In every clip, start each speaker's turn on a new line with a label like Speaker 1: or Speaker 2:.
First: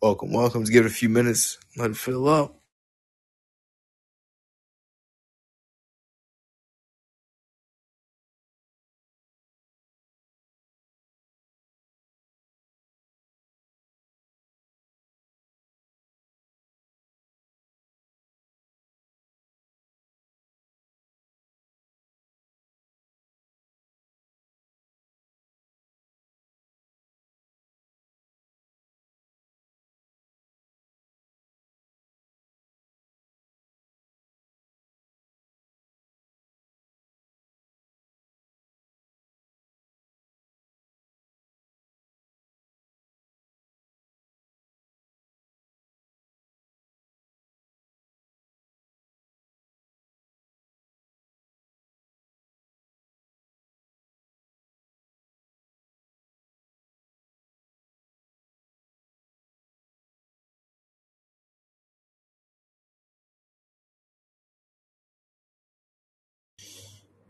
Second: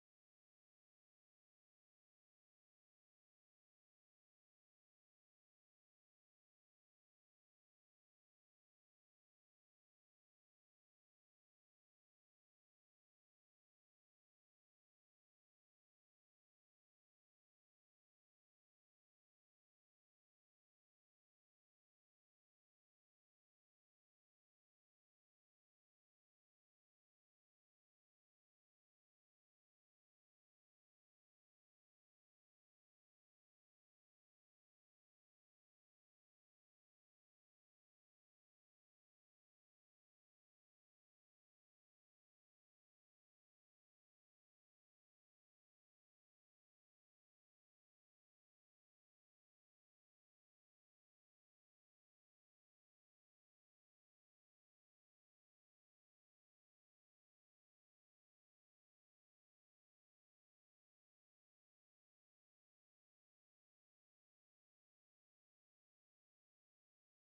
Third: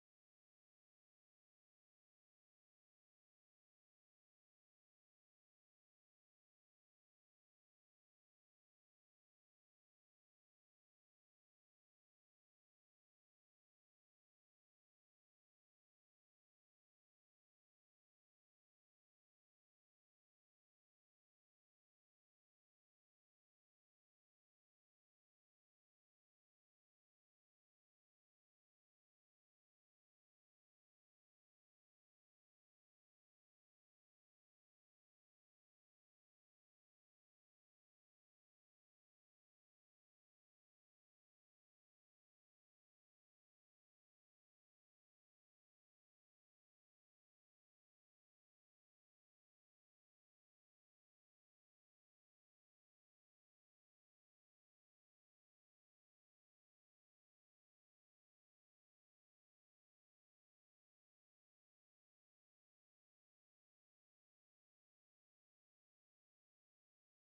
Speaker 1: Welcome, welcome. Just give it a few minutes. Let it fill up.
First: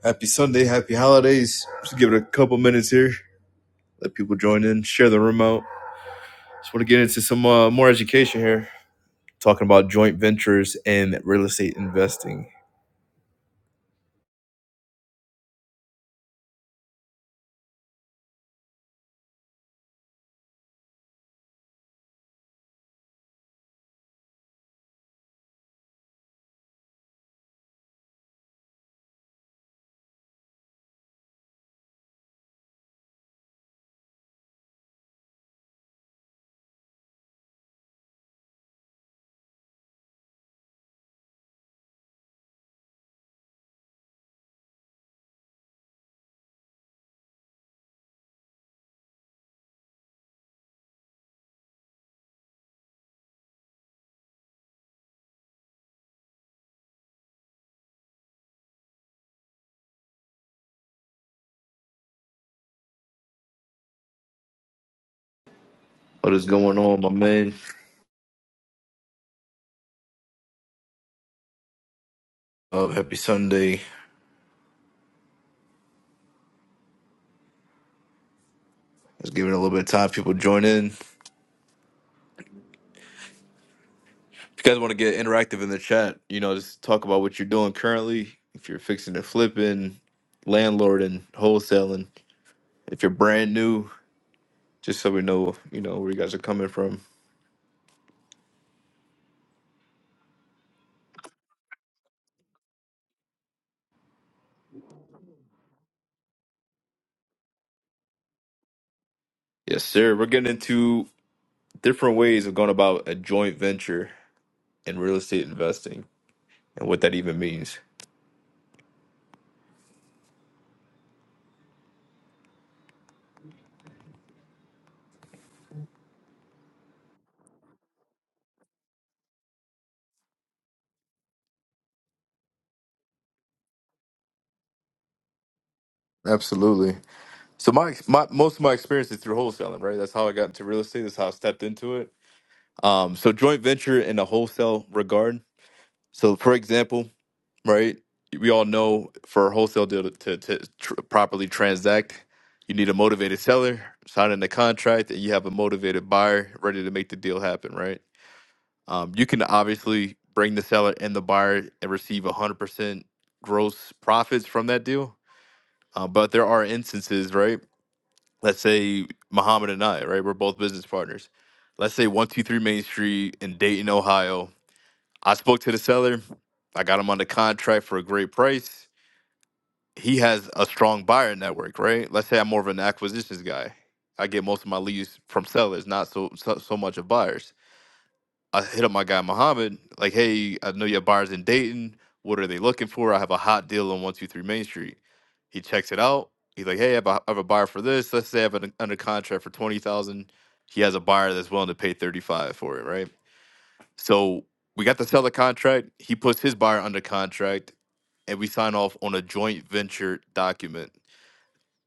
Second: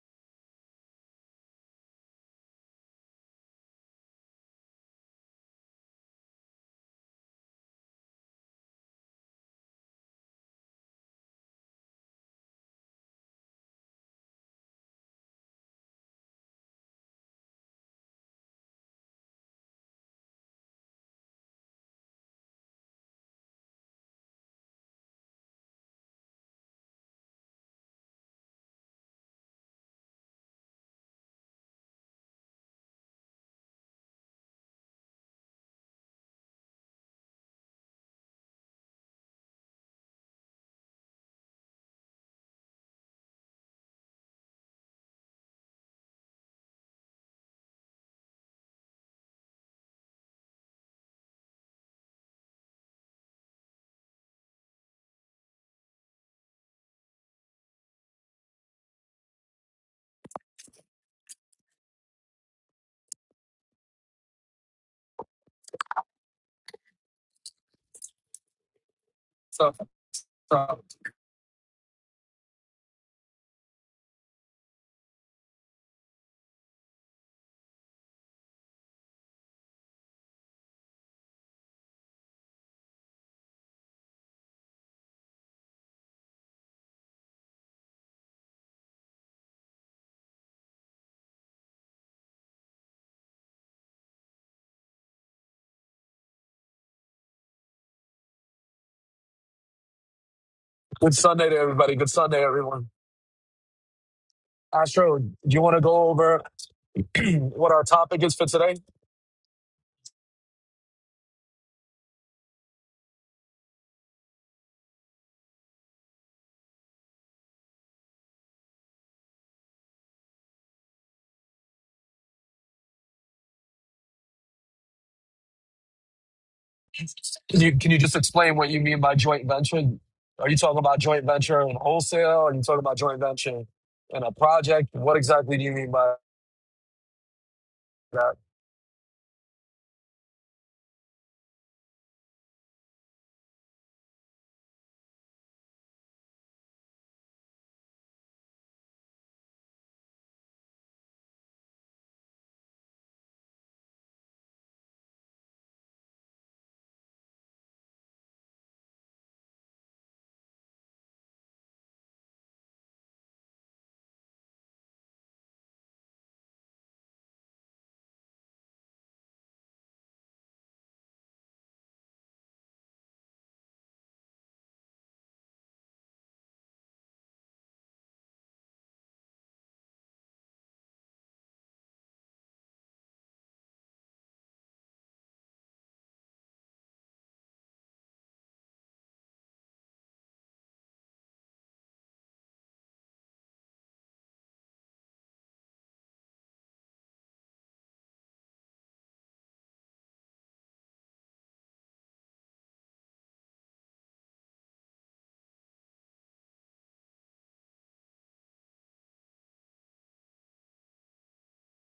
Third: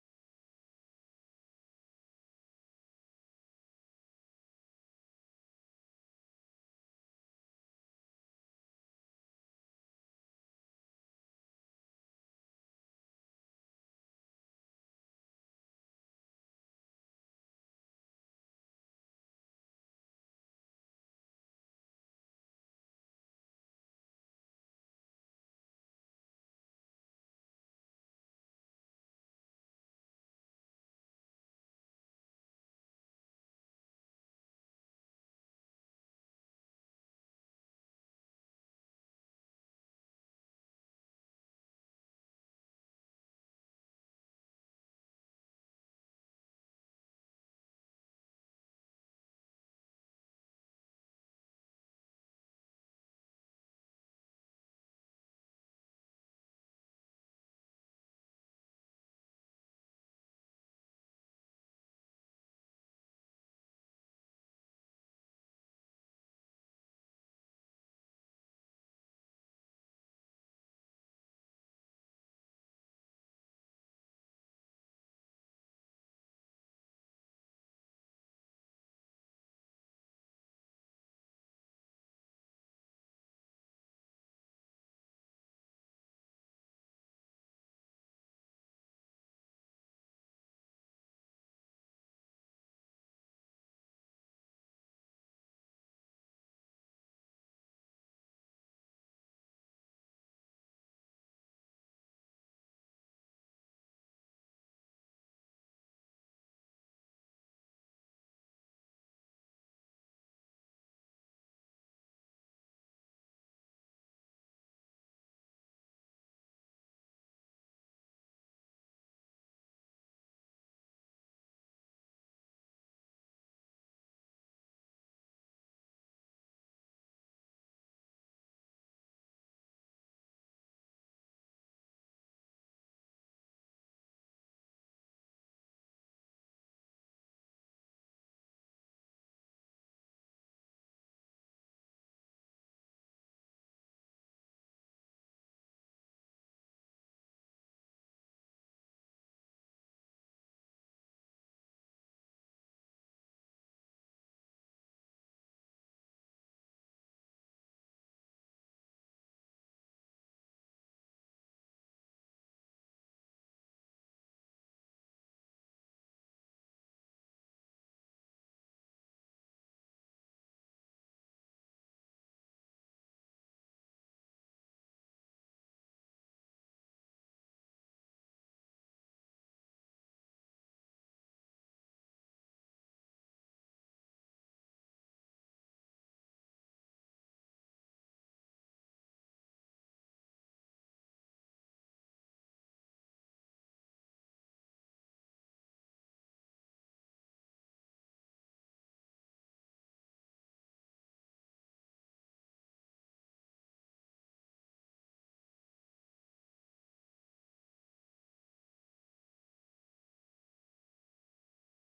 Speaker 1: Happy Sunday, happy holidays. Just give it a couple minutes here. Let people join in, share the room out. Just want to get into some uh, more education here. Talking about joint ventures and real estate investing. What is going on, my man?
Speaker 2: So, so
Speaker 1: Uh, happy Sunday. Let's give it a little bit of time. People join in. If you guys want to get interactive in the chat, you know, just talk about what you're doing currently. If you're fixing to flipping, landlord and wholesaling. If you're brand new, just so we know, you know, where you guys are coming from.
Speaker 2: good Sunday to everybody. Good Sunday, everyone. Astro, do you want to go over what our topic is for today?
Speaker 1: Yes, sir. We're getting into different ways of going about a joint venture in real estate investing and what that even means.
Speaker 2: Can you can you just explain what you mean by joint venture? Are you talking about joint venture in wholesale? Are you talking about joint venture in a project? What exactly do you mean by
Speaker 1: Absolutely. So my my
Speaker 2: that?
Speaker 1: most of my experience is through wholesaling, right? That's how I got into real estate. That's how I stepped into it. Um, so joint venture in a wholesale regard. So for example, right? We all know for a wholesale deal to, to, to tr- properly transact, you need a motivated seller signing the contract, and you have a motivated buyer ready to make the deal happen, right? Um, you can obviously bring the seller and the buyer and receive 100% gross profits from that deal. Uh, but there are instances, right? Let's say Muhammad and I, right? We're both business partners. Let's say 123 Main Street in Dayton, Ohio. I spoke to the seller. I got him on the contract for a great price he has a strong buyer network, right? Let's say I'm more of an acquisitions guy. I get most of my leads from sellers, not so so, so much of buyers. I hit up my guy Muhammad, like, hey, I know you have buyers in Dayton. What are they looking for? I have a hot deal on 123 Main Street. He checks it out. He's like, hey, I have a, I have a buyer for this. Let's say I have an under contract for 20000 He has a buyer that's willing to pay 35 for it, right? So we got the seller contract. He puts his buyer under contract, and we sign off on a joint venture document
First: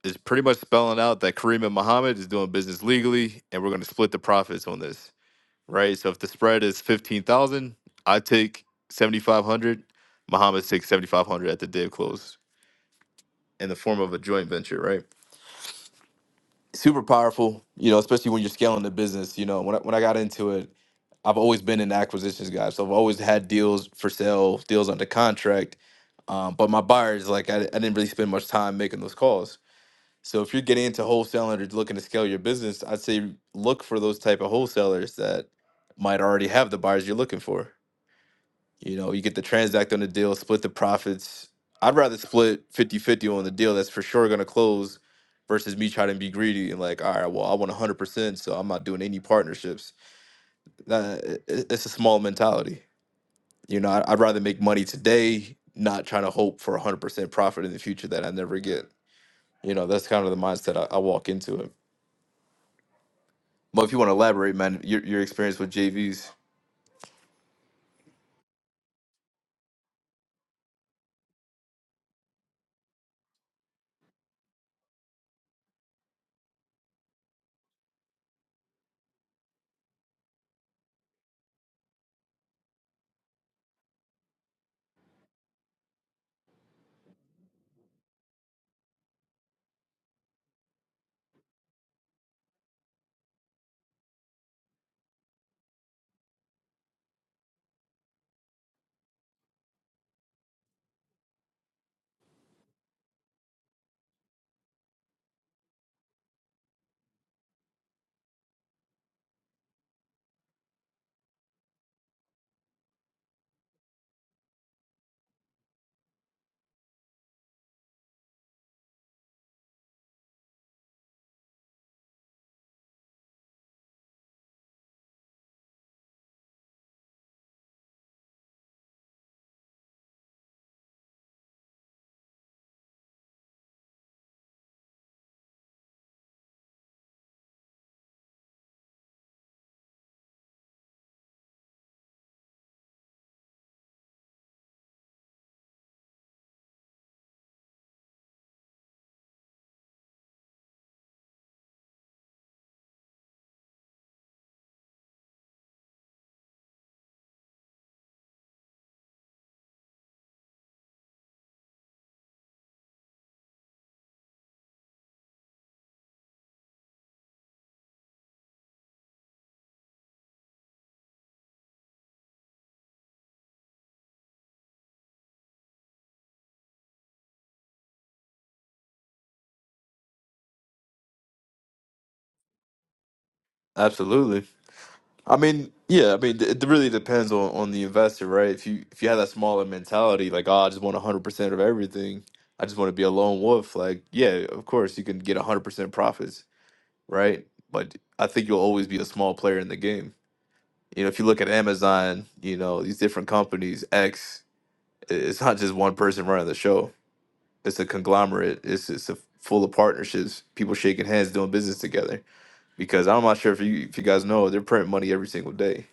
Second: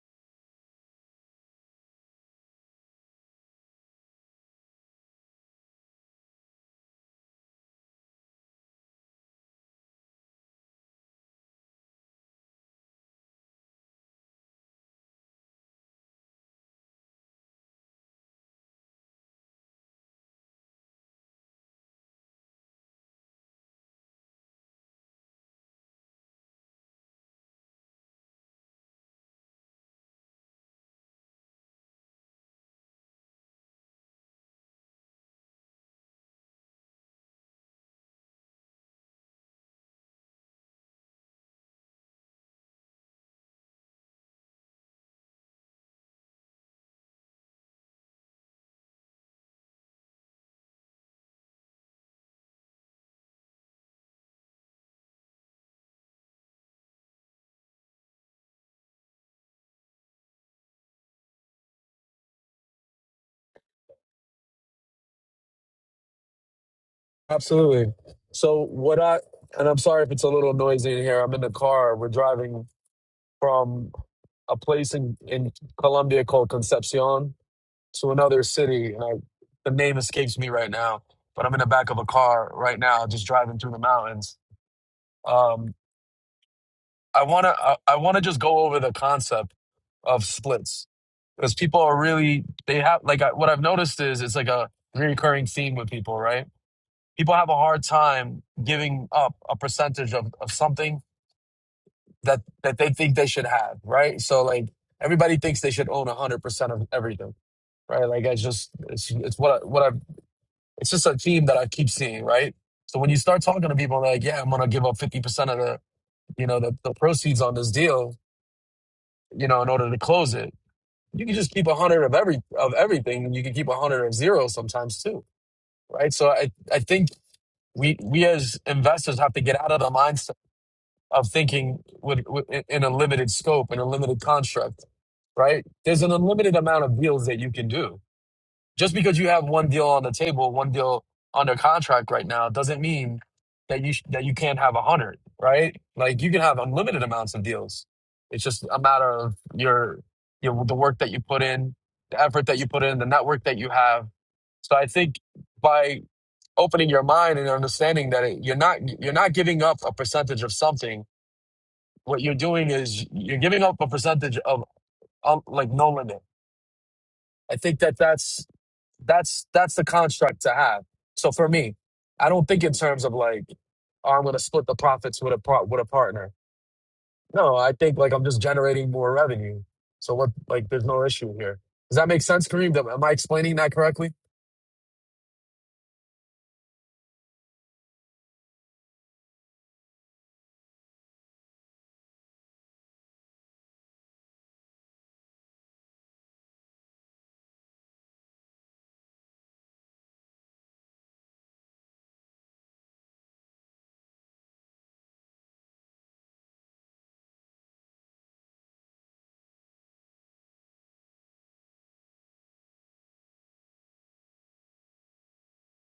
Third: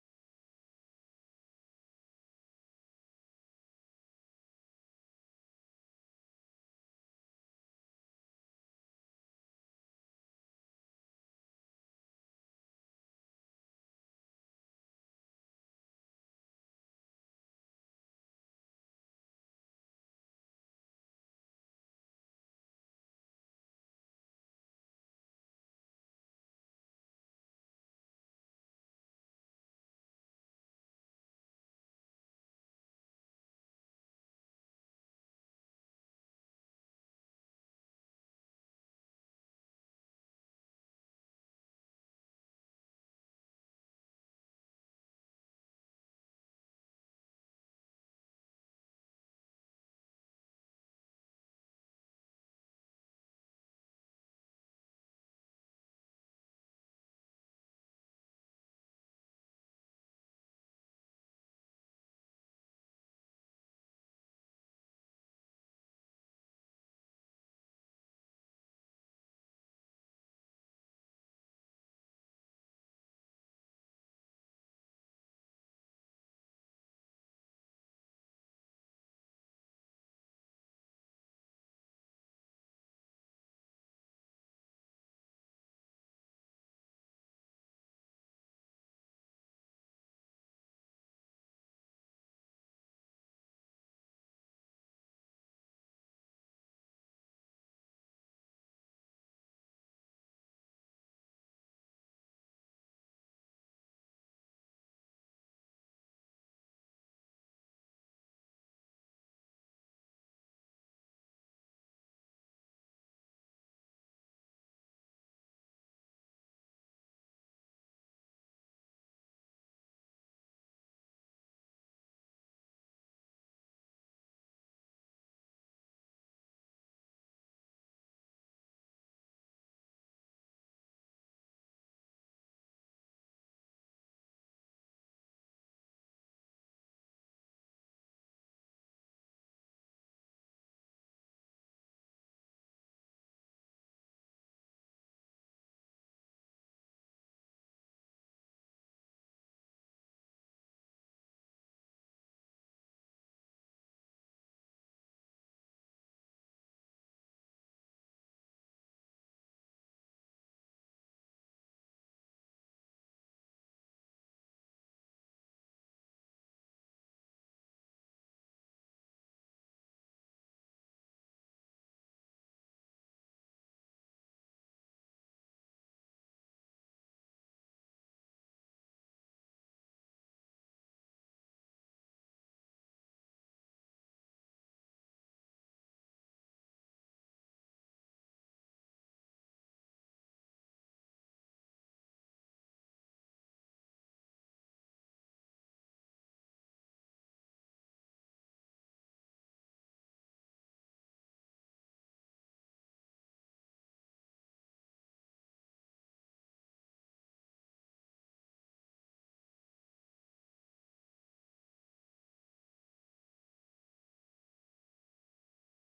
Speaker 1: is pretty much spelling out that Kareem and Muhammad is doing business legally, and we're going to split the profits on this, right? So if the spread is fifteen thousand, I take seventy five hundred. Muhammad takes seventy five hundred at the day of close in the form of a joint venture, right? Super powerful, you know, especially when you're scaling the business. You know, when I, when I got into it, I've always been an acquisitions guy, so I've always had deals for sale, deals under contract. Um, but my buyers, like, I, I didn't really spend much time making those calls. So if you're getting into wholesaling or looking to scale your business, I'd say look for those type of wholesalers that might already have the buyers you're looking for. You know, you get to transact on the deal, split the profits. I'd rather split fifty-fifty on the deal that's for sure going to close versus me trying to be greedy and like, all right, well, I want 100%, so I'm not doing any partnerships. That, i- i- it's a small mentality. You know, I- I'd rather make money today, not trying to hope for 100% profit in the future that I never get. You know, that's kind of the mindset I, I walk into it. Well, if you want to elaborate, man, your your experience with JVs,
Speaker 2: Absolutely. So what I and I'm sorry if it's a little noisy in here. I'm in the car. We're driving from a place in in Colombia called Concepcion, to another city, and I, the name escapes me right now. But I'm in the back of a car right now, just driving through the mountains. Um, I wanna, I, I wanna just go over the concept of splits because people are really they have like I, what I've noticed is it's like a recurring theme with people, right? People have a hard time giving up a percentage of, of something that that they think they should have, right? So like everybody thinks they should own 100% of everything, right? Like I just it's it's what I, what I've It's just a theme that I keep seeing, right? So when you start talking to people like, yeah, I'm gonna give up 50% of the, you know, the, the proceeds on this deal, you know, in order to close it, you can just keep a hundred of every of everything, and you can keep a hundred of zero sometimes too, right? So I I think we we as investors have to get out of the mindset of thinking with, with in a limited scope in a limited construct right? There's an unlimited amount of deals that you can do Just because you have one deal on the table, one deal under contract right now, doesn't mean that you sh- that you can't have a hundred, right? Like you can have unlimited amounts of deals. It's just a matter of your your the work that you put in, the effort that you put in, the network that you have. So I think by opening your mind and understanding that it, you're not you're not giving up a percentage of something. What you're doing is you're giving up a percentage of um, like no limit. I think that that's That's that's the construct to have. So for me, I don't think in terms of like, oh, I'm gonna split the profits with a part with a partner. No, I think like I'm just generating more revenue. So what like there's no issue here. Does that make sense, Kareem? Am I explaining that correctly?
Speaker 1: absolutely. I mean, yeah, I mean, it really depends on on the investor, right? If you if you have that smaller mentality, like, oh, I just want one hundred percent of everything, I just want to be a lone wolf, like, yeah, of course you can get one hundred percent profits, right? But I think you'll always be a small player in the game. You know, if you look at Amazon, you know these different companies, X, i- it's not just one person running the show. It's a conglomerate. It's it's a full of partnerships, people shaking hands, doing business together because I'm not sure if you if you guys know they're printing money every single day,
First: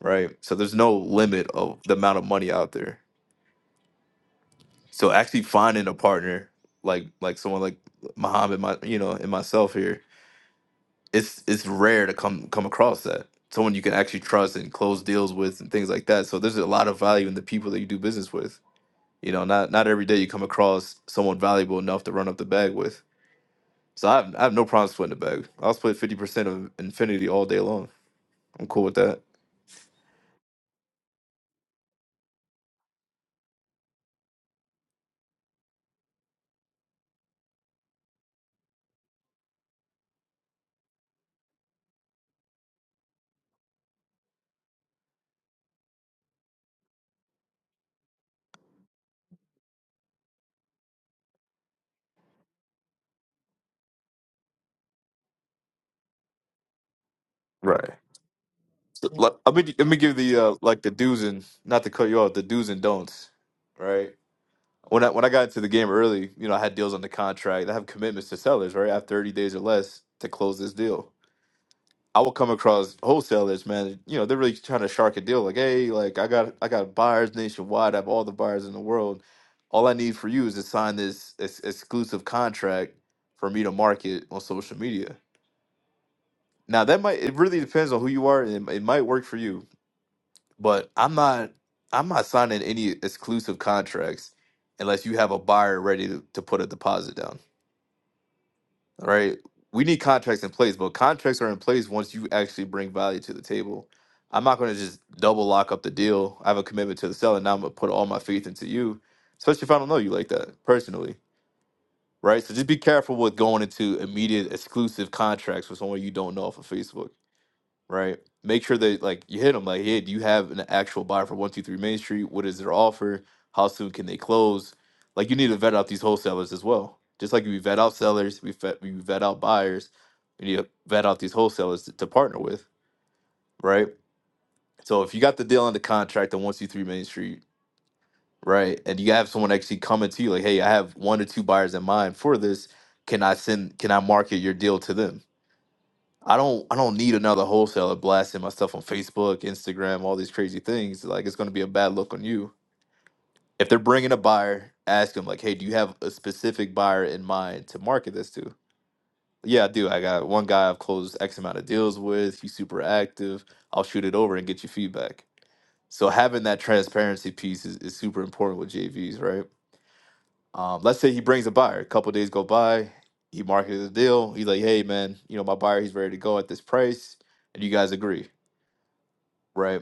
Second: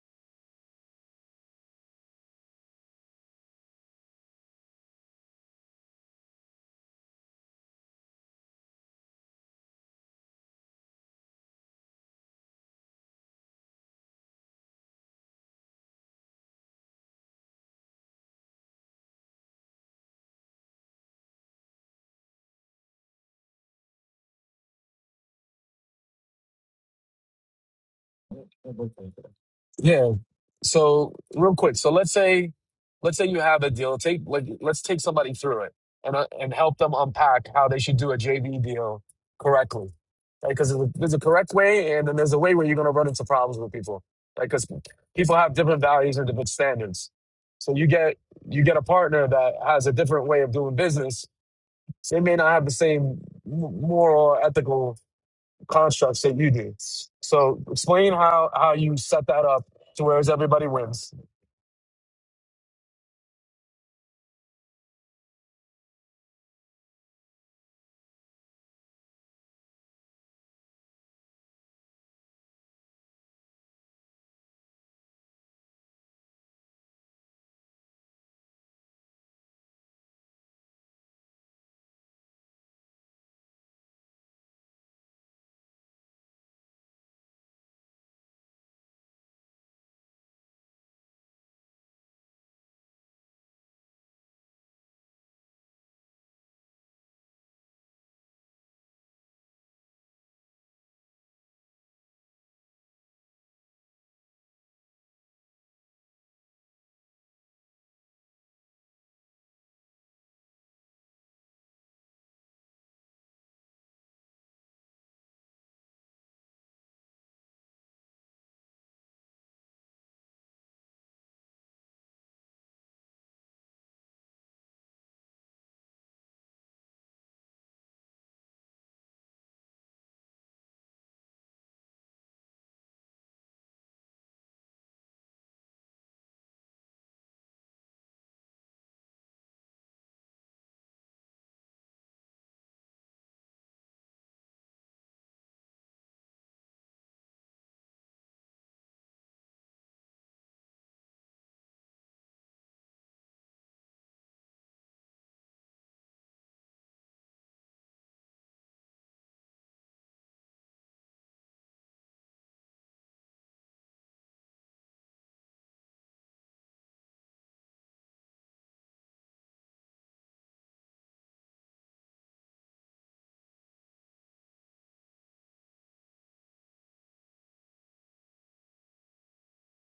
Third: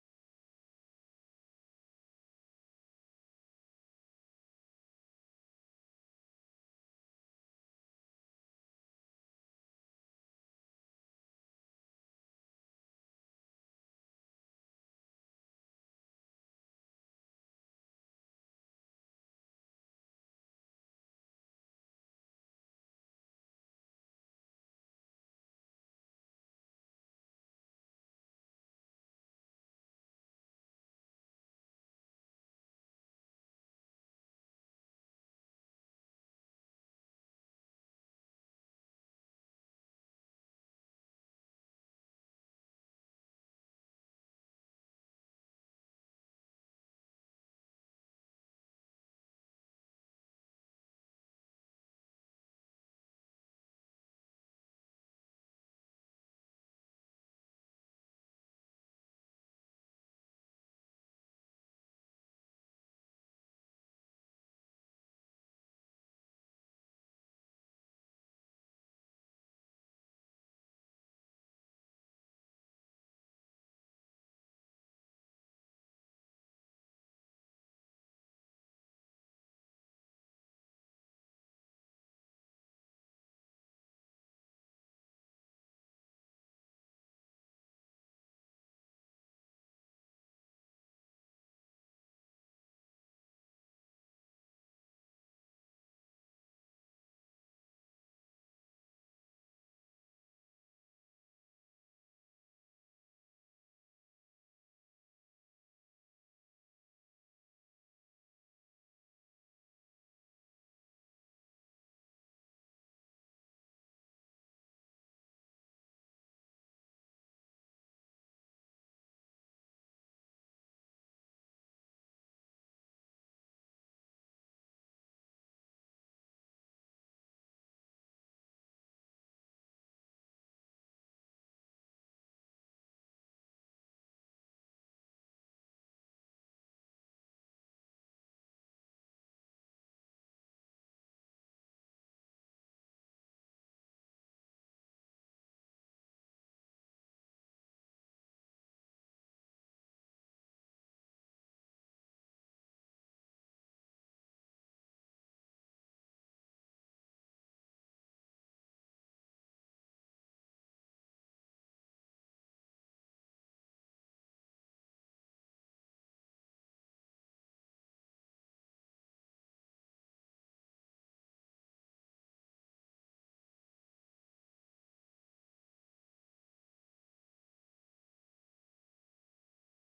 Speaker 1: right? So there's no limit of the amount of money out there. So actually finding a partner like like someone like Muhammad, my you know, and myself here, it's it's rare to come come across that someone you can actually trust and close deals with and things like that. So there's a lot of value in the people that you do business with. You know, not not every day you come across someone valuable enough to run up the bag with. So I have, I have no problem splitting the bag. I'll split fifty percent of Infinity all day long. I'm cool with that.
Speaker 2: Yeah, So real quick, so let's say let's say you have a deal. Take like let's take somebody through it and uh, and help them unpack how they should do a JV deal correctly. Right? Because there's a there's a correct way, and then there's a way where you're going to run into problems with people. Like because people have different values and different standards. So you get you get a partner that has a different way of doing business. So they may not have the same m- moral or ethical constructs that you do. So
Speaker 1: Right.
Speaker 2: explain how how you set
Speaker 1: Let
Speaker 2: that
Speaker 1: let
Speaker 2: up
Speaker 1: me let me
Speaker 2: to
Speaker 1: give
Speaker 2: where
Speaker 1: the uh,
Speaker 2: everybody
Speaker 1: like the
Speaker 2: wins
Speaker 1: do's and not to cut you off the do's and don'ts, right? When I when I got into the game early, you know, I had deals on the contract. I have commitments to sellers, right? I have thirty days or less to close this deal. I will come across wholesalers, man. You know, they're really trying to shark a deal. Like, hey, like I got I got buyers nationwide. I have all the buyers in the world. All I need for you is to sign this ex- exclusive contract for me to market on social media. Now that might it really depends on who you are. and it it might work for you But I'm not I'm not signing any exclusive contracts unless you have a buyer ready to, to put a deposit down. All right. We need contracts in place, but contracts are in place once you actually bring value to the table. I'm not going to just double lock up the deal. I have a commitment to the seller. Now I'm going to put all my faith into you, especially if I don't know you like that personally. Right. So just be careful with going into immediate exclusive contracts with someone you don't know off of Facebook right? Make sure that like you hit them like, hey, do you have an actual buyer for one two three Main Street? What is their offer? How soon can they close? Like you need to vet out these wholesalers as well. Just like we vet out sellers, we vet, we vet out buyers, we need to vet out these wholesalers to, to partner with, right? So if you got the deal on the contract on one two three Main Street, right, and you have someone actually coming to you like, hey, I have one or two buyers in mind for this. Can I send? Can I market your deal to them? I don't I don't need another wholesaler blasting my stuff on Facebook, Instagram, all these crazy things. Like it's going to be a bad look on you. If they're bringing a buyer, ask them like, "Hey, do you have a specific buyer in mind to market this to?" Yeah, I do. I got one guy I've closed X amount of deals with. He's super active. I'll shoot it over and get you feedback. So having that transparency piece is, is super important with JVs, right? Um, let's say he brings a buyer. A couple days go by. He marketed the deal. He's like, "Hey, man, you know my buyer. He's ready to go at this price." and you guys agree. right?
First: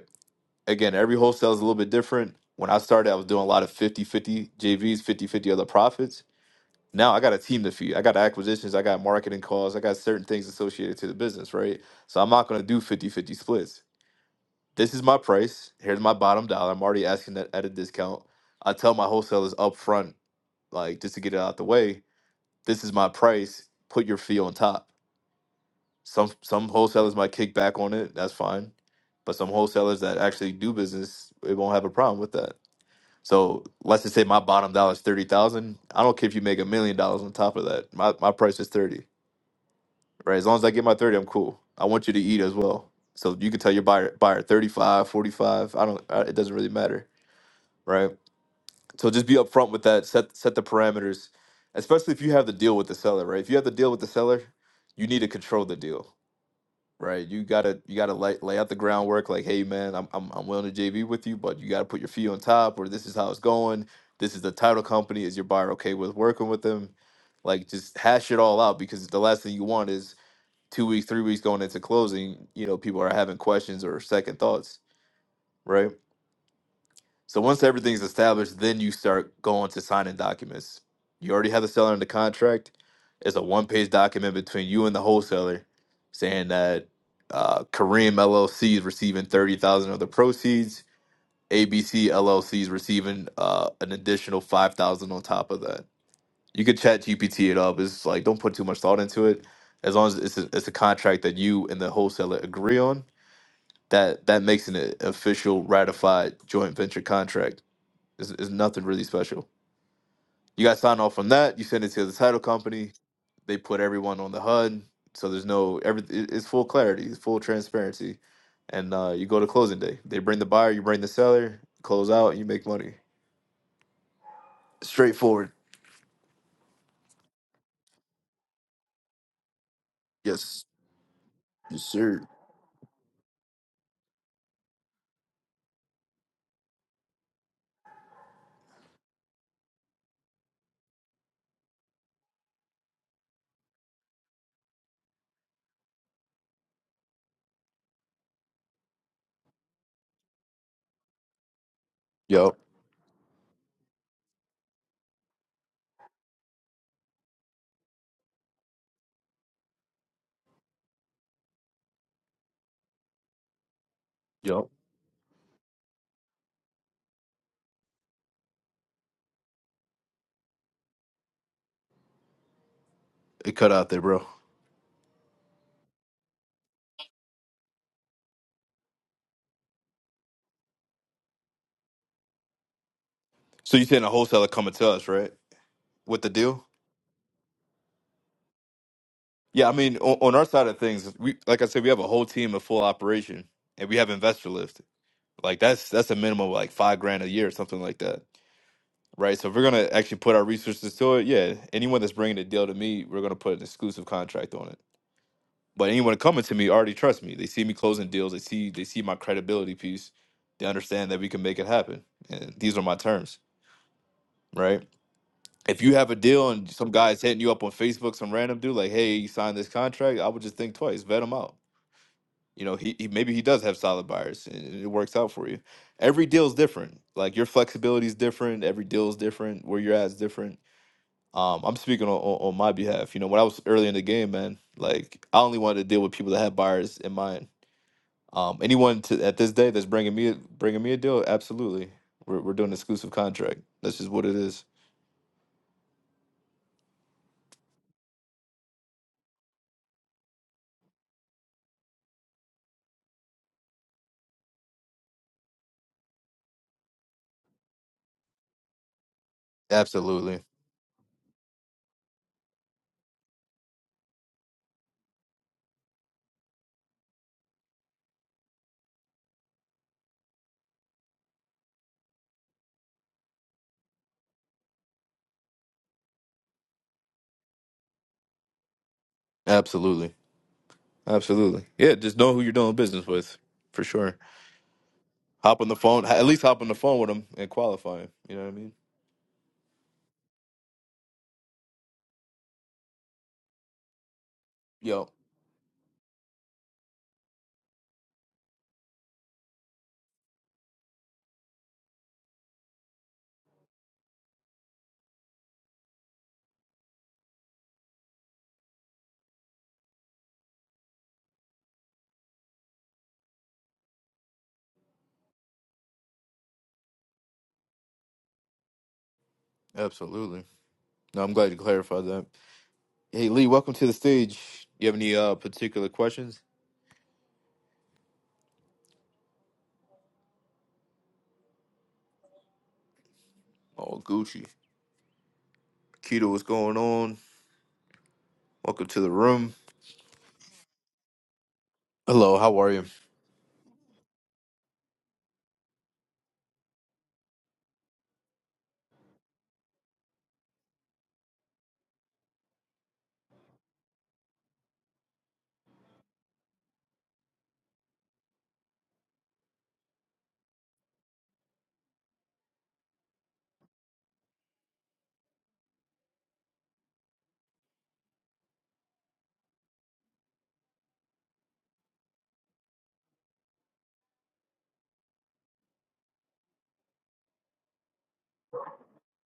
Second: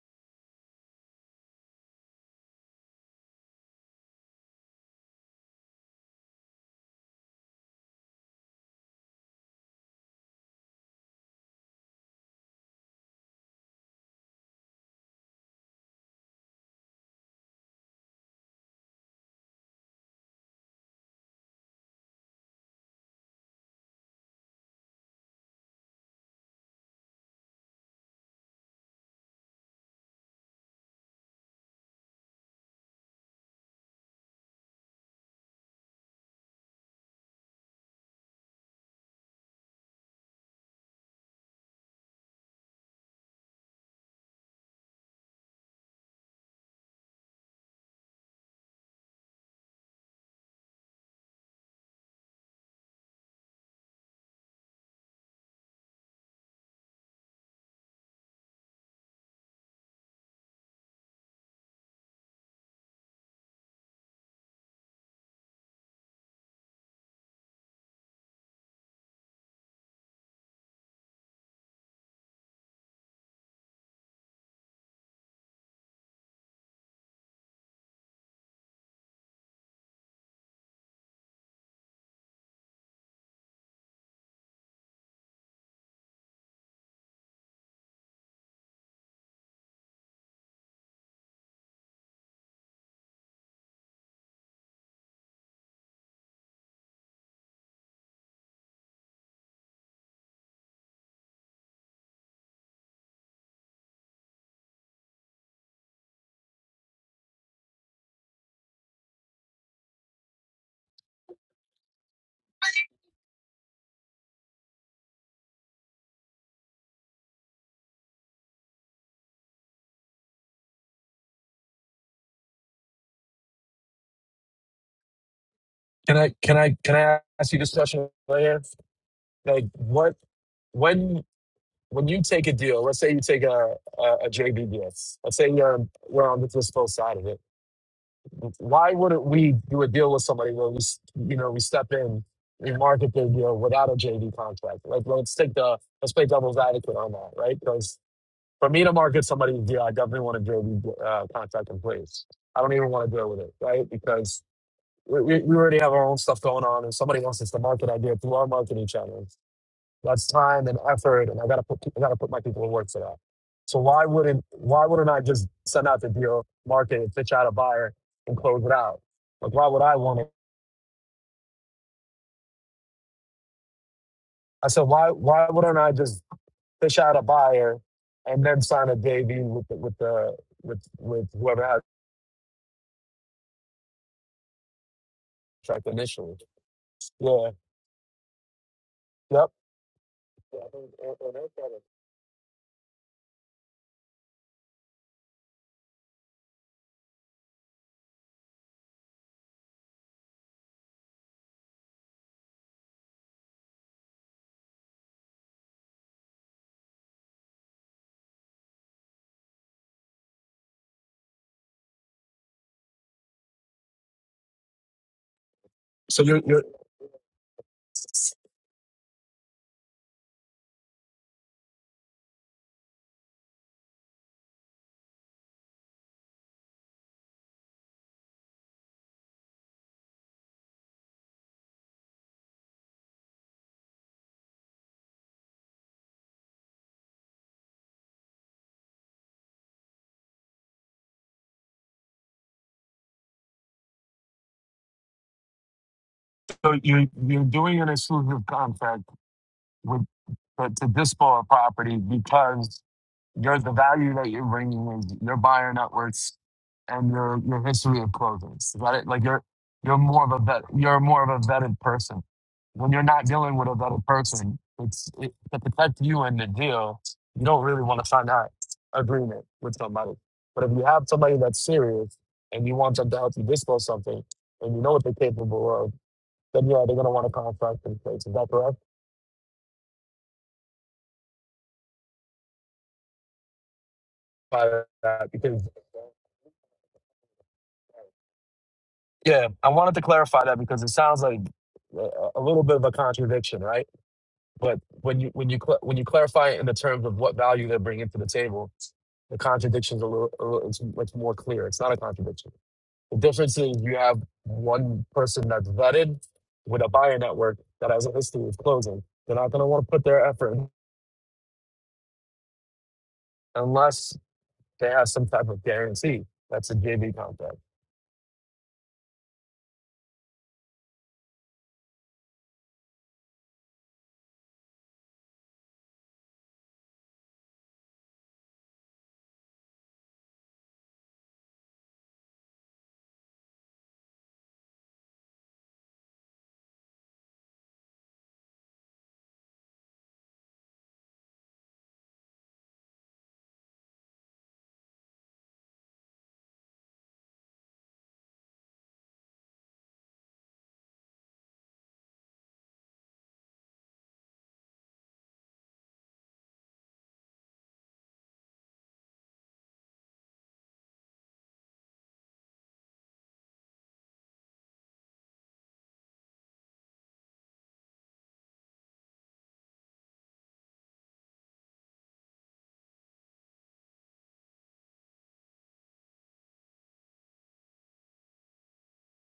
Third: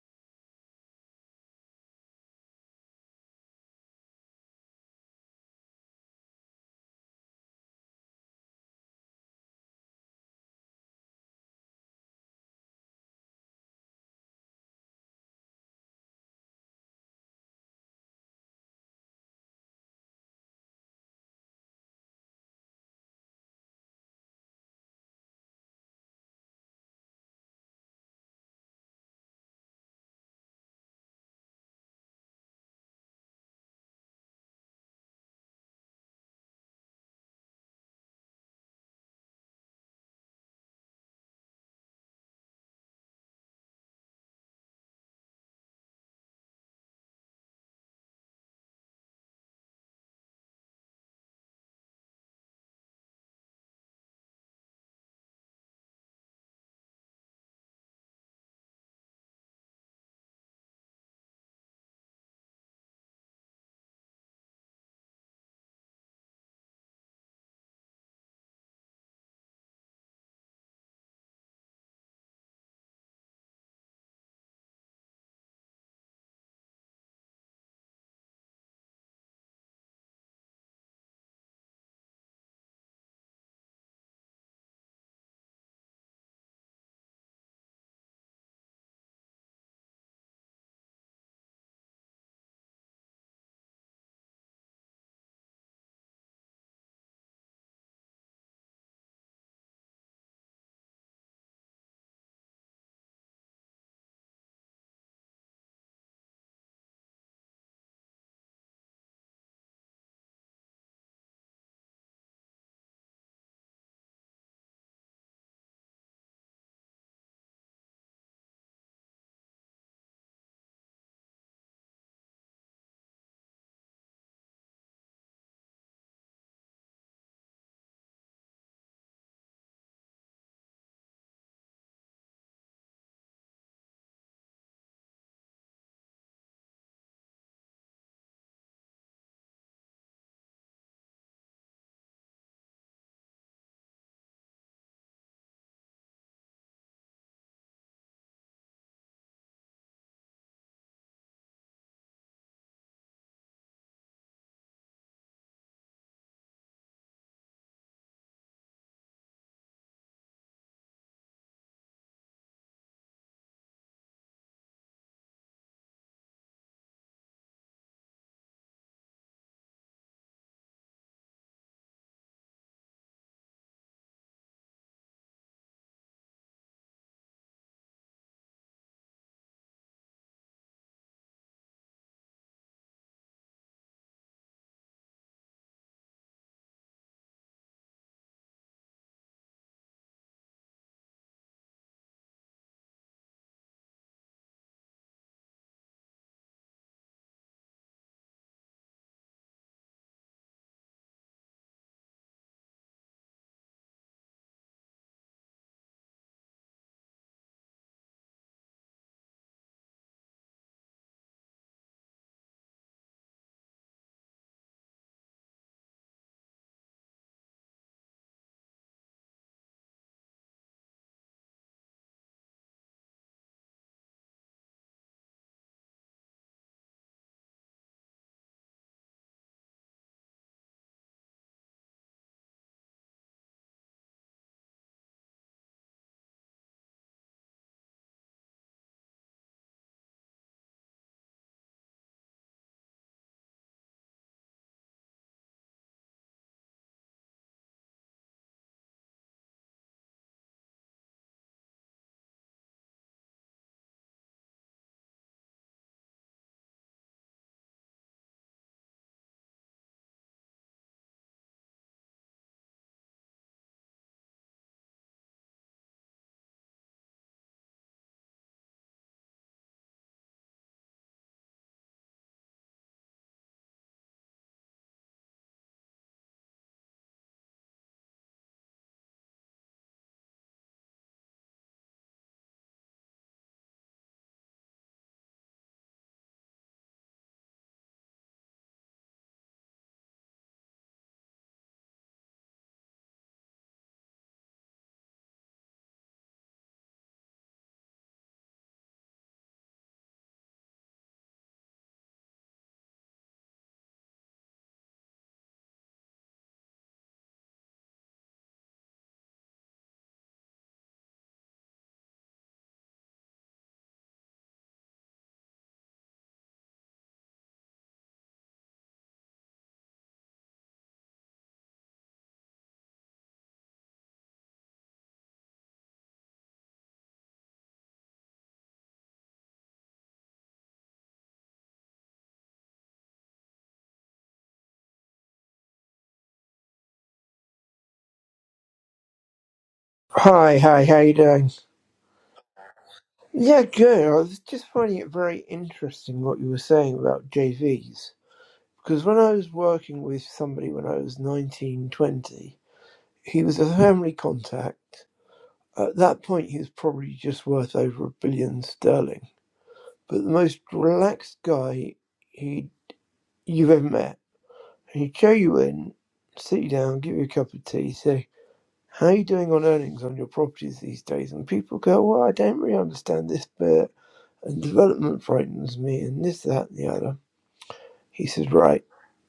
Speaker 1: Again, every wholesale is a little bit different. When I started, I was doing a lot of fifty-fifty 50 JVs, fifty-fifty other profits. Now I got a team to feed. I got acquisitions, I got marketing calls, I got certain things associated to the business, right? So I'm not going to do fifty-fifty splits. This is my price. Here's my bottom dollar. I'm already asking that at a discount. I tell my wholesalers up front, like just to get it out the way, this is my price. Put your fee on top Some some wholesalers might kick back on it. That's fine. But some wholesalers that actually do business, it won't have a problem with that. So let's just say my bottom dollar is thirty thousand. I don't care if you make a million dollars on top of that. My my price is thirty. Right. As long as I get my thirty, I'm cool. I want you to eat as well. So you can tell your buyer buyer 35, forty-five. I don't. uh, It doesn't really matter. Right. So just be upfront with that. Set set the parameters, especially if you have the deal with the seller. Right. If you have the deal with the seller, you need to control the deal Right. You gotta you gotta lay, lay out the groundwork like, hey man, I'm I'm I'm willing to JV with you, but you gotta put your fee on top or this is how it's going. This is the title company. Is your buyer okay with working with them? Like just hash it all out because the last thing you want is two weeks, three weeks going into closing, you know, people are having questions or second thoughts, right? So once everything's established, then you start going to signing documents. You already have the seller under contract. It's a one-page document between you and the wholesaler saying that uh, Kareem LLC is receiving thirty thousand of the proceeds. ABC LLC is receiving uh, an additional five thousand on top of that. You could chat GPT it up. It's like don't put too much thought into it. As long as it's a, it's a contract that you and the wholesaler agree on, that that makes an official ratified joint venture contract it's, it's nothing really special. You guys sign off on that. You send it to the title company. They put everyone on the HUD, so there's no every. It's full clarity. It's full transparency, and uh, you go to closing day. They bring the buyer. You bring the seller. Close out. and You make money. Straightforward.
Speaker 2: Can I can I can I ask you this question right here? Like what
Speaker 1: Yes.
Speaker 2: when
Speaker 1: Yes,
Speaker 2: when you
Speaker 1: sir.
Speaker 2: take a deal, let's say you take a a, a J B S, Let's say you're we're on the fiscal side of it. Why wouldn't we do a deal with somebody where we s- you know we step in, we market their deal without a JV contract? Like let's take the let's play devil's advocate on that, right? Because for me to market somebody's deal, I definitely want a JV uh, contract in place.
Speaker 1: Yup.
Speaker 2: I don't even want to deal with it, right? Because we, we we already have our own stuff going on, and somebody wants us to market idea through our marketing channels. That's time and effort, and I gotta put I gotta put my people to work for that. So why wouldn't
Speaker 1: Yup.
Speaker 2: why wouldn't I just send out the deal, market it, pitch out a buyer, and close it out? Like why would I want it?
Speaker 1: It cut out there, bro.
Speaker 2: I said why why wouldn't I just pitch out a buyer and then sign a JV with the, with the with with whoever has
Speaker 1: So you saying a wholesaler coming to us, right?
Speaker 2: the contract
Speaker 1: With the
Speaker 2: initially?
Speaker 1: deal?
Speaker 2: Yeah. Yep.
Speaker 1: Yeah, I mean, on, on our side of things, we like I said, we have a whole team of full operation, and we have investor lift. Like that's that's a minimum of like five grand a year or something like that, right? So if we're gonna actually put our resources to it, yeah, anyone that's bringing a deal to me, we're gonna put an exclusive contract on it. But anyone coming to me already trusts me. They see me closing deals. They see they see my credibility piece. They understand that we can make it happen, and these are my terms, right? If you have a
Speaker 2: So you're
Speaker 1: deal
Speaker 2: you're
Speaker 1: and some guy's hitting you up on Facebook, some random dude like, "Hey, you signed this contract," I would just think twice, vet him out. You know, he, he maybe he does have solid buyers and it works out for you. Every deal's different. Like your flexibility is different. Every deal is different. Where you're at is different. Um, I'm speaking on, on, on my behalf. You know, when I was early in the game, man, like I only wanted to deal with people that had buyers in mind. Um, anyone to, at this day that's bringing me a- bringing me a deal, absolutely. We're we're doing an exclusive contract. That's just what it is.
Speaker 2: so you're you're doing an exclusive contract to, to dispo a property because you're the value that you're bringing is your buyer networks and your your history of closings. Is that it? Like you're you're more of
Speaker 1: Absolutely,
Speaker 2: a vet. You're more of a vetted person. When you're not dealing with a vetted person, it's it, to protect you in the deal. You don't really want to sign that agreement with somebody. But if you have somebody that's serious and you want them to help you dispose something, and you know what they're capable of, then yeah, they're gonna want to contract in place. Is that correct?
Speaker 1: absolutely, absolutely. Yeah, just know who you're doing business with, for sure.
Speaker 2: By that,
Speaker 1: Hop
Speaker 2: because
Speaker 1: on the phone, at least hop on the phone with him and qualify him. You know what I mean?
Speaker 2: Yeah, I wanted to clarify that because it sounds like a a little bit of a contradiction, right? But
Speaker 1: Yo,
Speaker 2: when you when you cl- when you clarify it in the terms of what value they're bringing to the table, the contradiction's a little, a little it's much more clear. It's not a contradiction. The difference is you have one person that's vetted with a buyer network that has a history of closing. They're not going to want to put their effort in unless they have some type of guarantee. That's a JV contract.
Speaker 1: absolutely. No, I'm glad you clarified that. Hey, Lee, welcome to the stage. You have any uh, particular questions? Oh, Gucci. Keto, what's going on? Welcome to the room.
Speaker 3: Hi, hi, how you doing?
Speaker 1: Hello, how are you?
Speaker 3: Yeah, good. I was just finding it very interesting what you were saying about JVs. Because when I was working with somebody when I was 19, 20, he was a family contact. At that point, he was probably just worth over a billion sterling. But the most relaxed guy he you've ever met. He'd show you in, sit you down, give you a cup of tea, say, how are you doing on earnings on your properties these days? And people go, well, I don't really understand this bit. and development frightens me, and this, that, and the other. He said, right,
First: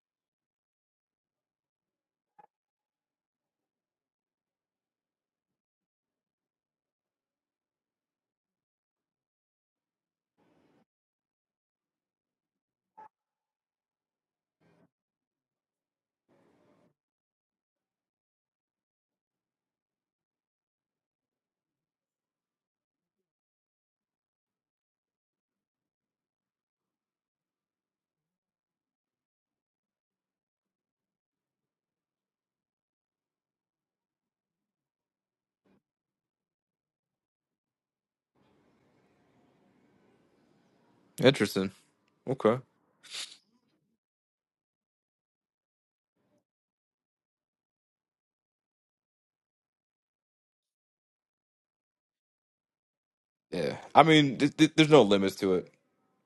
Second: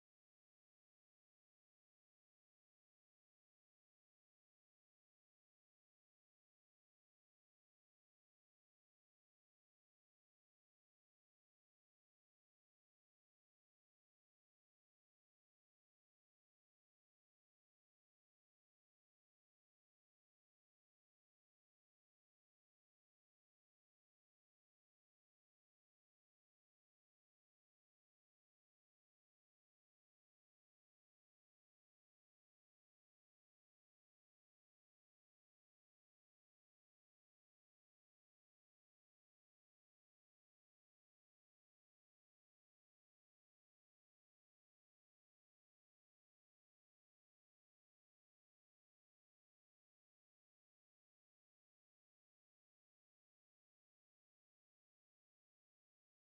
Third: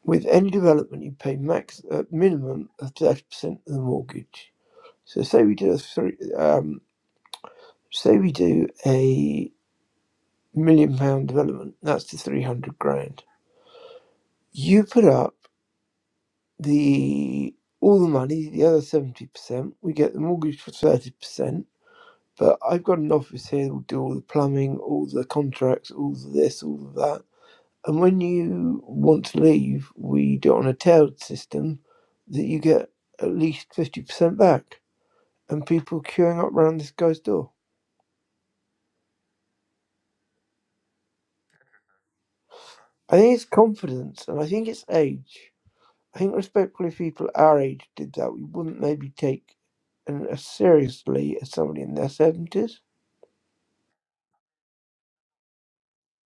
Speaker 3: with any development, you pay max a uh, minimum of thirty percent of the mortgage. So say we do a three, um, say we do a million pound development. That's the three hundred grand. You put up the all the money, the other seventy percent. We get the mortgage for thirty percent. But I've got an office here that will do all the plumbing, all the contracts, all the this, all of that And when you want to leave, we do it on a tiered system that you get at least 50% back. And people queuing up round this guy's door.
Speaker 1: Interesting. Okay.
Speaker 3: I think it's confidence and I think it's age. I think respectfully, if people our age did that, we wouldn't maybe take an, as seriously as somebody in their 70s.
Speaker 1: Yeah. I mean, th- th- there's no limits to it,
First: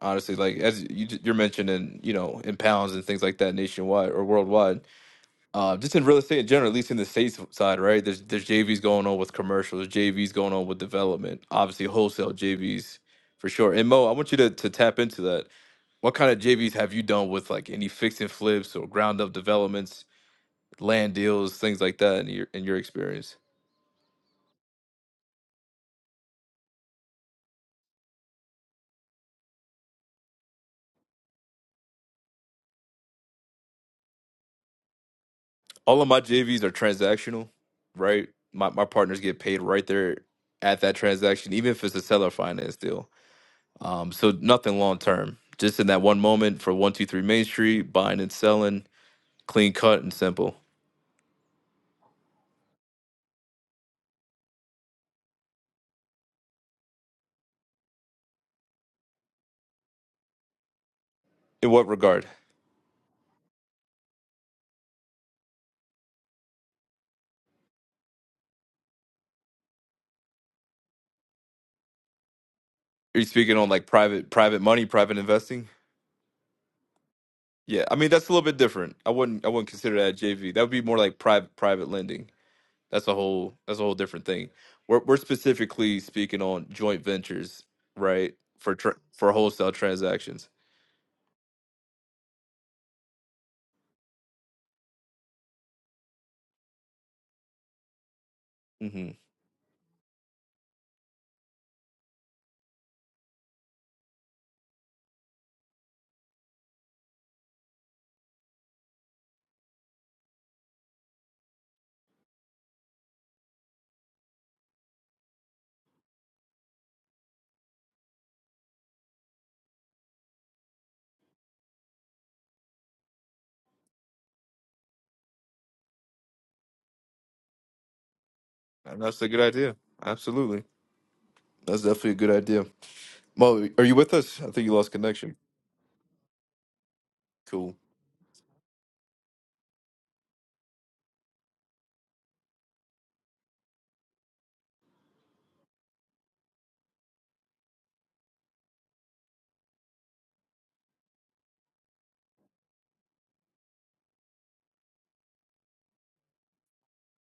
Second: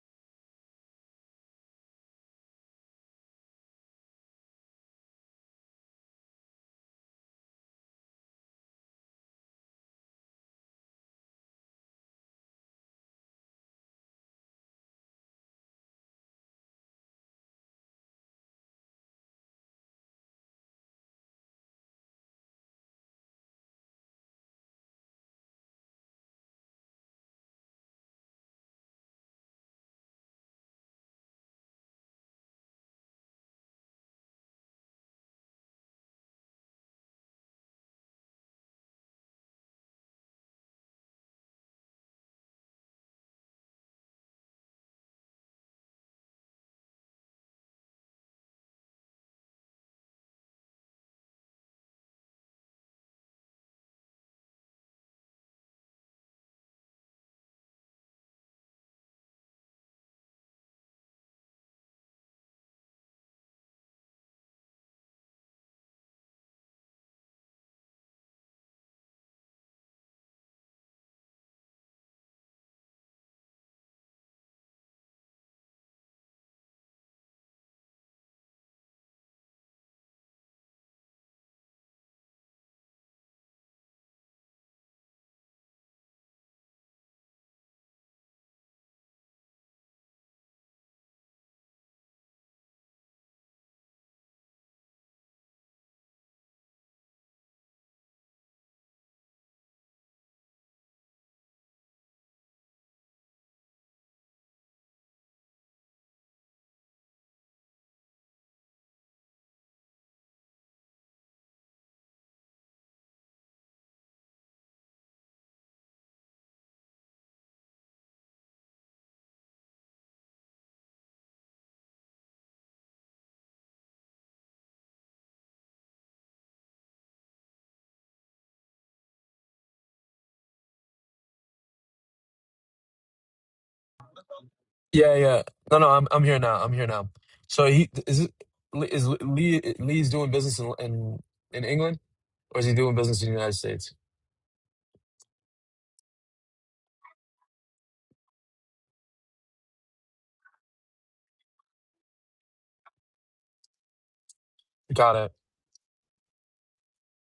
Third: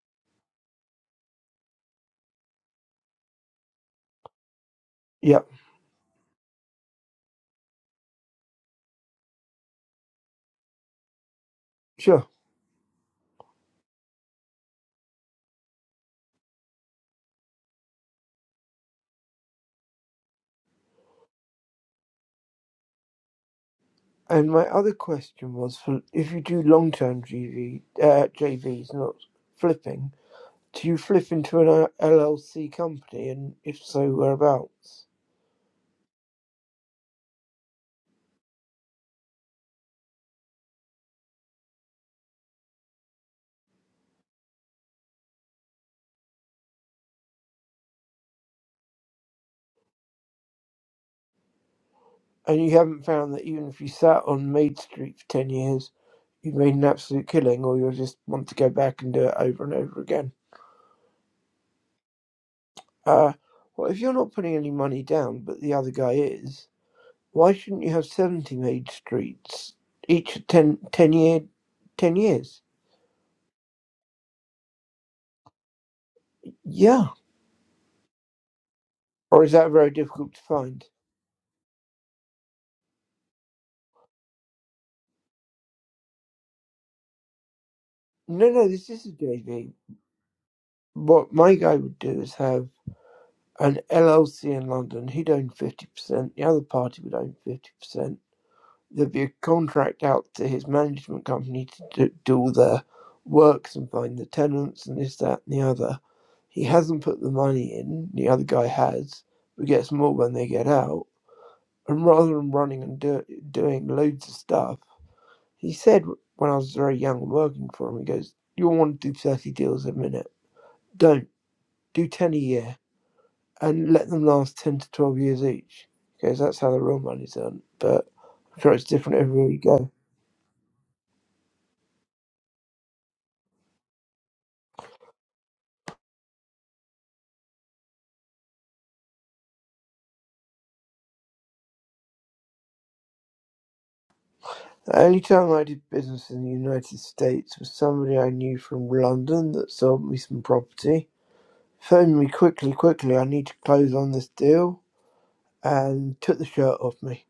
Speaker 1: honestly. Like, as you, you're mentioning, you know, in pounds and things like that nationwide or worldwide.
Speaker 3: Yeah,
Speaker 1: uh, just in real estate in general, at least in the states side, right? There's there's JVs going on with commercials, JVs going on with development, obviously
Speaker 3: sure.
Speaker 1: wholesale JVs for sure. And Mo, I want you to to tap into that. What kind of JVs have you done with like any fix and flips or ground up developments, land deals, things like that in your in your experience?
Speaker 3: And my other question was for if you do long term GV, uh, JVs, not flipping, Do you flip into an LLC company, and if so, whereabouts?
Speaker 1: All of my JVs are transactional, right? My my partners get paid right there at that transaction, even if it's a seller finance deal. Um, so nothing long term. Just in that one moment for one two three Main Street, buying and selling clean cut and simple.
Speaker 3: And you haven't found that even if you sat on Maid Street for 10 years, you've made an absolute killing, or you'll just want to go back and do it over and over again.
Speaker 1: In what regard? Are
Speaker 3: Uh, well, if you're not putting any money down, but the other guy is, why shouldn't you have 70 Maid Streets, each of 10, ten, year, 10 years?
Speaker 1: you speaking on like private private money, private investing?
Speaker 3: Yeah.
Speaker 1: Yeah, I mean that's a little bit different. I
Speaker 3: Or
Speaker 1: wouldn't I
Speaker 3: is
Speaker 1: wouldn't
Speaker 3: that very
Speaker 1: consider that
Speaker 3: difficult to
Speaker 1: JV. That would be
Speaker 3: find?
Speaker 1: more like private private lending. That's a whole that's a whole different thing. We're we're specifically speaking on joint ventures, right?
Speaker 3: No, no,
Speaker 1: For
Speaker 3: this
Speaker 1: tra-
Speaker 3: is a
Speaker 1: for wholesale
Speaker 3: JV.
Speaker 1: transactions.
Speaker 3: What my guy would do is have an LLC in London, he'd own 50%, the other party would own 50%.
Speaker 1: hmm
Speaker 3: There'd be a contract out to his management company to do, do all their works and find the tenants and this, that, and the other. He hasn't put the money in, the other guy has, but gets more when they get out. And rather than running and do, doing loads of stuff, he said when I was very young working for him, he goes, You want to do 30 deals a minute. Don't. Do 10 a year and let them last 10 to 12 years each because that's how the real money's done. But I'm sure it's different
Speaker 1: that's a good
Speaker 3: everywhere you
Speaker 1: idea.
Speaker 3: go.
Speaker 1: Absolutely, that's definitely a good idea. Mo, are you with us? I think you lost
Speaker 2: Yeah,
Speaker 1: connection.
Speaker 2: yeah. No, no, I'm I'm here now. I'm here now. So
Speaker 1: Cool.
Speaker 2: he is it, is Lee Lee's doing business in, in in England or is he doing business in the United States?
Speaker 3: The only time I did business in the United States was somebody I knew from London that sold me some property. Phoned me quickly, quickly, I need to close on this deal,
Speaker 2: Got it.
Speaker 3: and took the shirt off me.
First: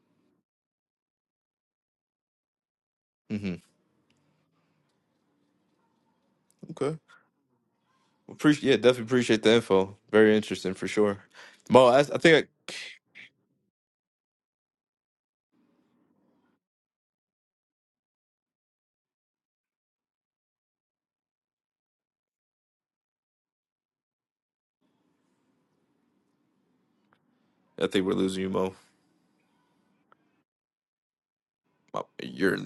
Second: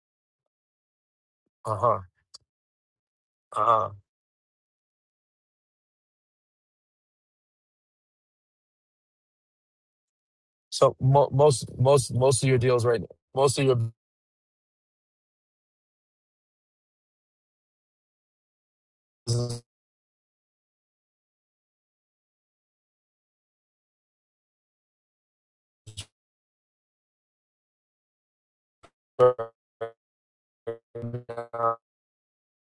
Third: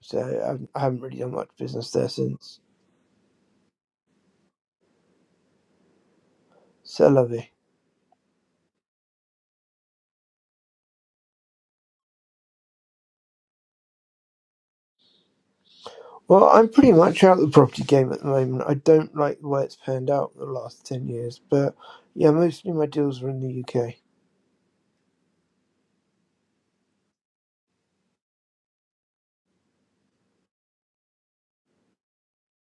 Speaker 3: So I I haven't really done much business
Speaker 2: Uh-huh.
Speaker 3: there since.
Speaker 1: hmm
Speaker 2: Uh-huh.
Speaker 1: Okay.
Speaker 3: So lovely.
Speaker 1: Appreciate, yeah, definitely appreciate the info. Very interesting for
Speaker 2: So
Speaker 1: sure.
Speaker 2: mo most
Speaker 1: Mo, I, I
Speaker 2: most most
Speaker 1: think
Speaker 2: of your deals right most of your
Speaker 3: Well, I'm pretty much out of the property game at the moment. I don't like the way
Speaker 2: business
Speaker 3: it's panned out in the last 10 years, but yeah, mostly my deals are in the UK.
Speaker 1: I, I think we're losing you, Mo.
Speaker 2: are-
Speaker 1: Mo, You're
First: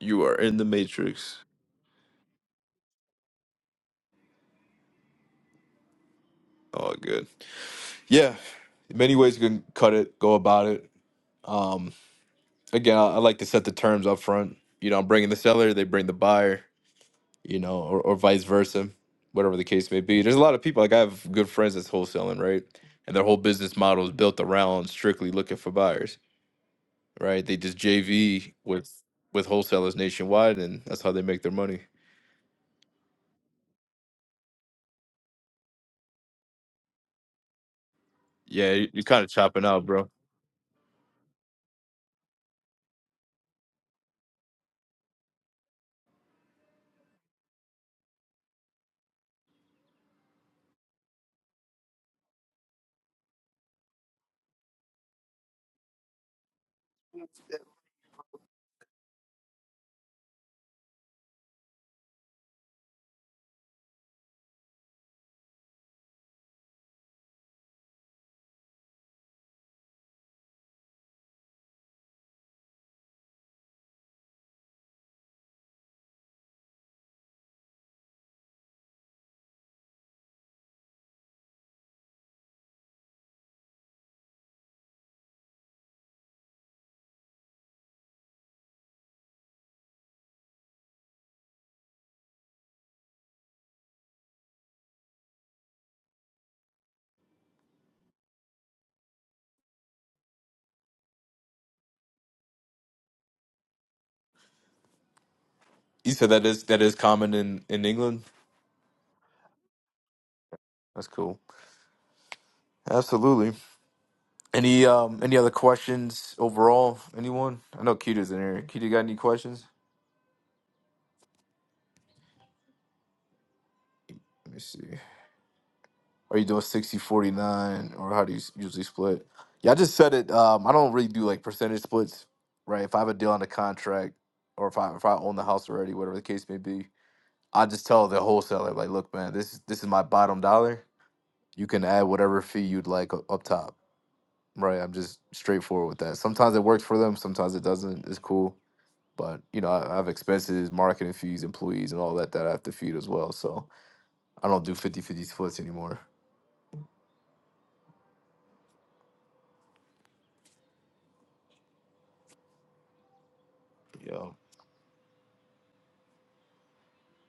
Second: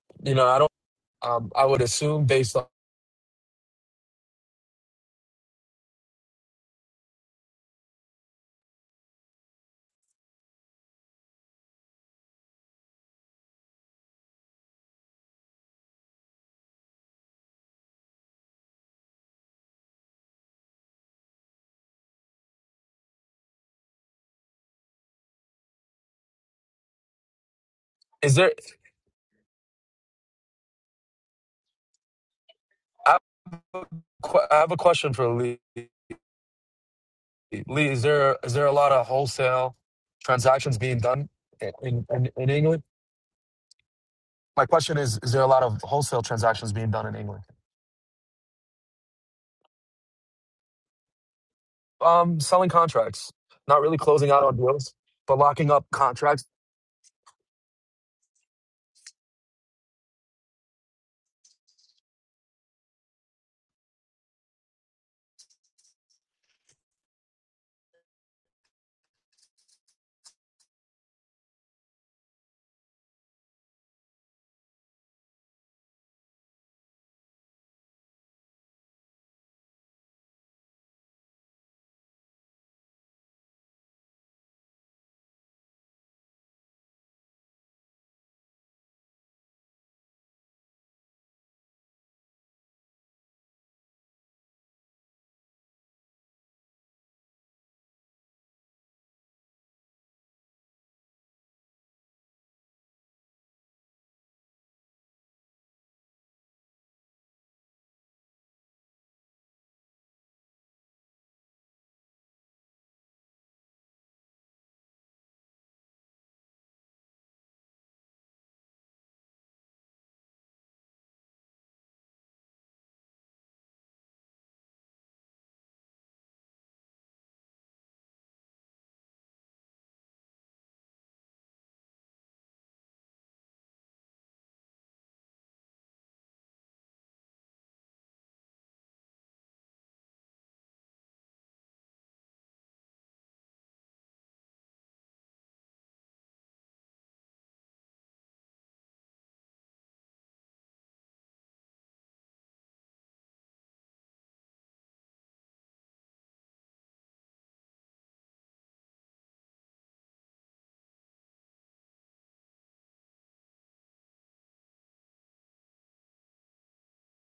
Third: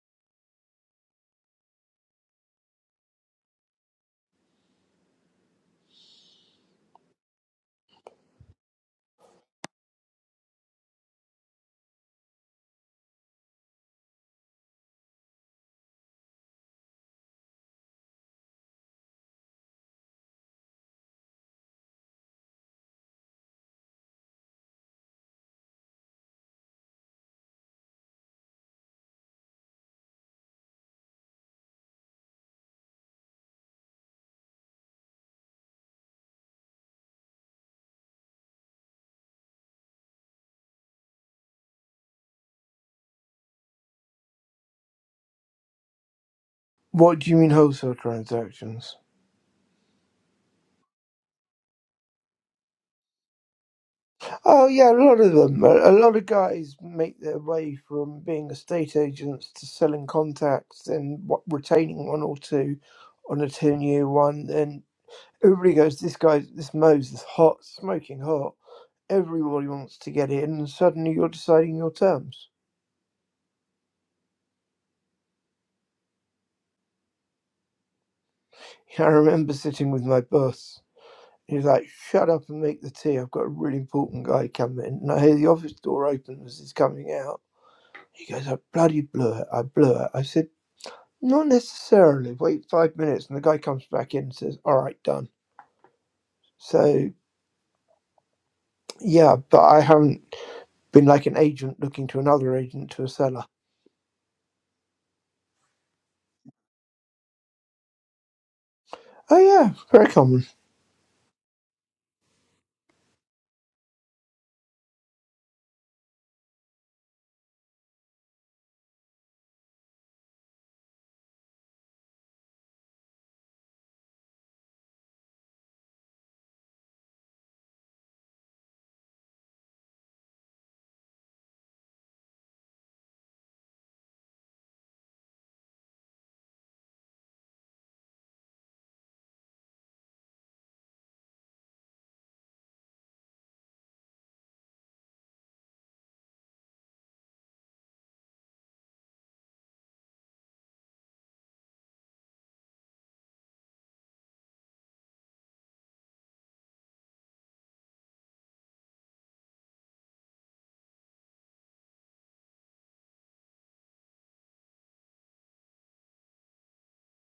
Speaker 1: you
Speaker 2: you
Speaker 1: are
Speaker 2: know,
Speaker 1: in
Speaker 2: I
Speaker 1: the
Speaker 2: don't
Speaker 1: matrix.
Speaker 2: um I would assume based on
Speaker 1: Oh, good. Yeah, many ways you can cut it, go about it. Um, again, I, I like to set the terms up front. You know, I'm bringing the seller, they bring the buyer. You know, or, or vice versa, whatever the case may be. There's a lot of people. Like I have good friends that's wholesaling, right? And their whole business model is built around strictly looking for buyers right? They just
Speaker 2: is there
Speaker 1: JV with with wholesalers nationwide, and that's how they make their money.
Speaker 2: I have a, que- I have a question for Lee. Lee, is there is there a
Speaker 1: Yeah, you,
Speaker 2: lot
Speaker 1: you're
Speaker 2: of
Speaker 1: kind of chopping
Speaker 2: wholesale
Speaker 1: out, bro.
Speaker 2: transactions being done in in, in England? My question is: Is there a lot of wholesale transactions being done in
Speaker 3: What do you
Speaker 2: England?
Speaker 3: mean wholesale transactions?
Speaker 2: Um, selling contracts, not really closing out on
Speaker 3: Oh yeah, a
Speaker 2: deals,
Speaker 3: lot of
Speaker 2: but
Speaker 3: them.
Speaker 2: locking up
Speaker 3: A, a lot of
Speaker 2: contracts.
Speaker 3: guys make their way from being estate agents to selling contacts and w- retaining one or two on a ten-year one. And everybody goes, "This guy, this Mo's is hot, smoking hot." Everybody wants to get in, and suddenly you're deciding your terms. I remember sitting with my boss. He was like, "Shut up and make the tea. I've got a really important guy coming." And I hear the office door open as he's coming out He goes, I bloody blew it. I blew it. I said, not necessarily. Wait five minutes. And the guy comes back in and says, all right, done. So, yeah, but I haven't been like an agent looking to another agent to a seller.
Speaker 1: You said that is that is common in in England.
Speaker 3: Oh, yeah, very common.
Speaker 1: That's cool. Absolutely. Any um any other questions overall? Anyone? I know Keita's in here. Keita, you got any questions? Let me see. Are you doing sixty forty nine, or how do you s- usually split? Yeah, I just said it. Um, I don't really do like percentage splits, right? If I have a deal on a contract or if I if I own the house already, whatever the case may be, I just tell the wholesaler, like, look, man, this this is my bottom dollar. You can add whatever fee you'd like u- up top. Right. I'm just straightforward with that. Sometimes it works for them, sometimes it doesn't. It's cool. But you know, I, I have expenses, marketing fees, employees, and all that that I have to feed as well. So I don't do 5050 splits anymore. Yeah.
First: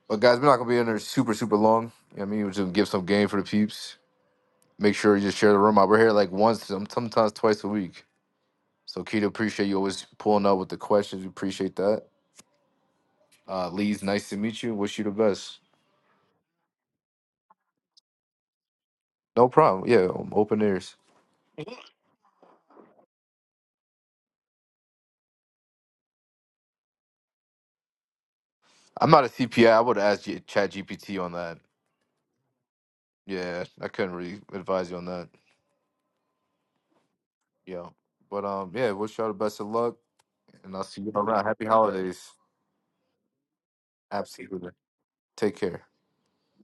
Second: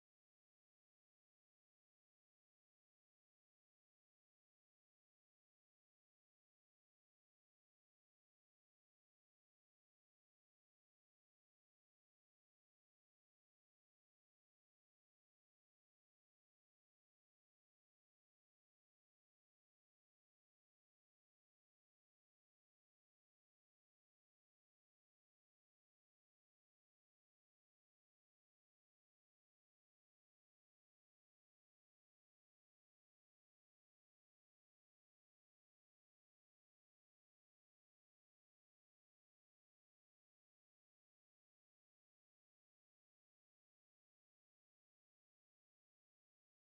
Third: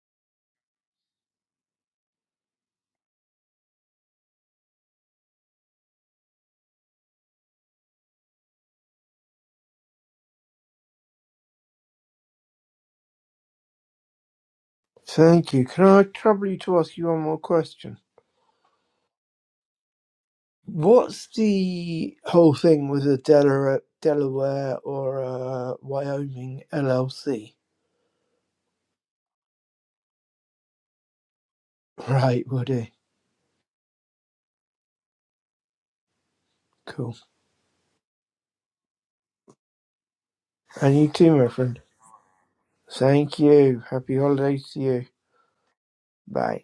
Speaker 1: But guys, we're not gonna be in there super, super long. You know what I mean? We're just gonna give some game for the peeps. Make sure you just share the room out. We're here like once, some- sometimes twice a week. So Keita, appreciate you always pulling up with the questions. We appreciate that. Uh, Lee's nice to meet you. Wish you the
Speaker 3: Thank
Speaker 1: best.
Speaker 3: you. Can I trouble you to ask you one more question?
Speaker 1: No problem. Yeah, um, open ears.
Speaker 3: What's the whole thing with a Delaware, Delaware or a Wyoming LLC?
Speaker 1: I'm not a CPA. I would ask G- Chat GPT on that.
Speaker 3: Right, Woody.
Speaker 1: Yeah, I couldn't really advise you on that.
Speaker 3: Cool.
Speaker 1: Yeah, but um, yeah, wish y'all the best of luck, and I'll
Speaker 3: And
Speaker 1: see
Speaker 3: you
Speaker 1: you
Speaker 3: too,
Speaker 1: around.
Speaker 3: my
Speaker 1: Happy
Speaker 3: friend.
Speaker 1: holidays.
Speaker 3: Thank you. Happy holidays
Speaker 1: Absolutely.
Speaker 3: to you.
Speaker 1: Take care.
Speaker 3: Bye.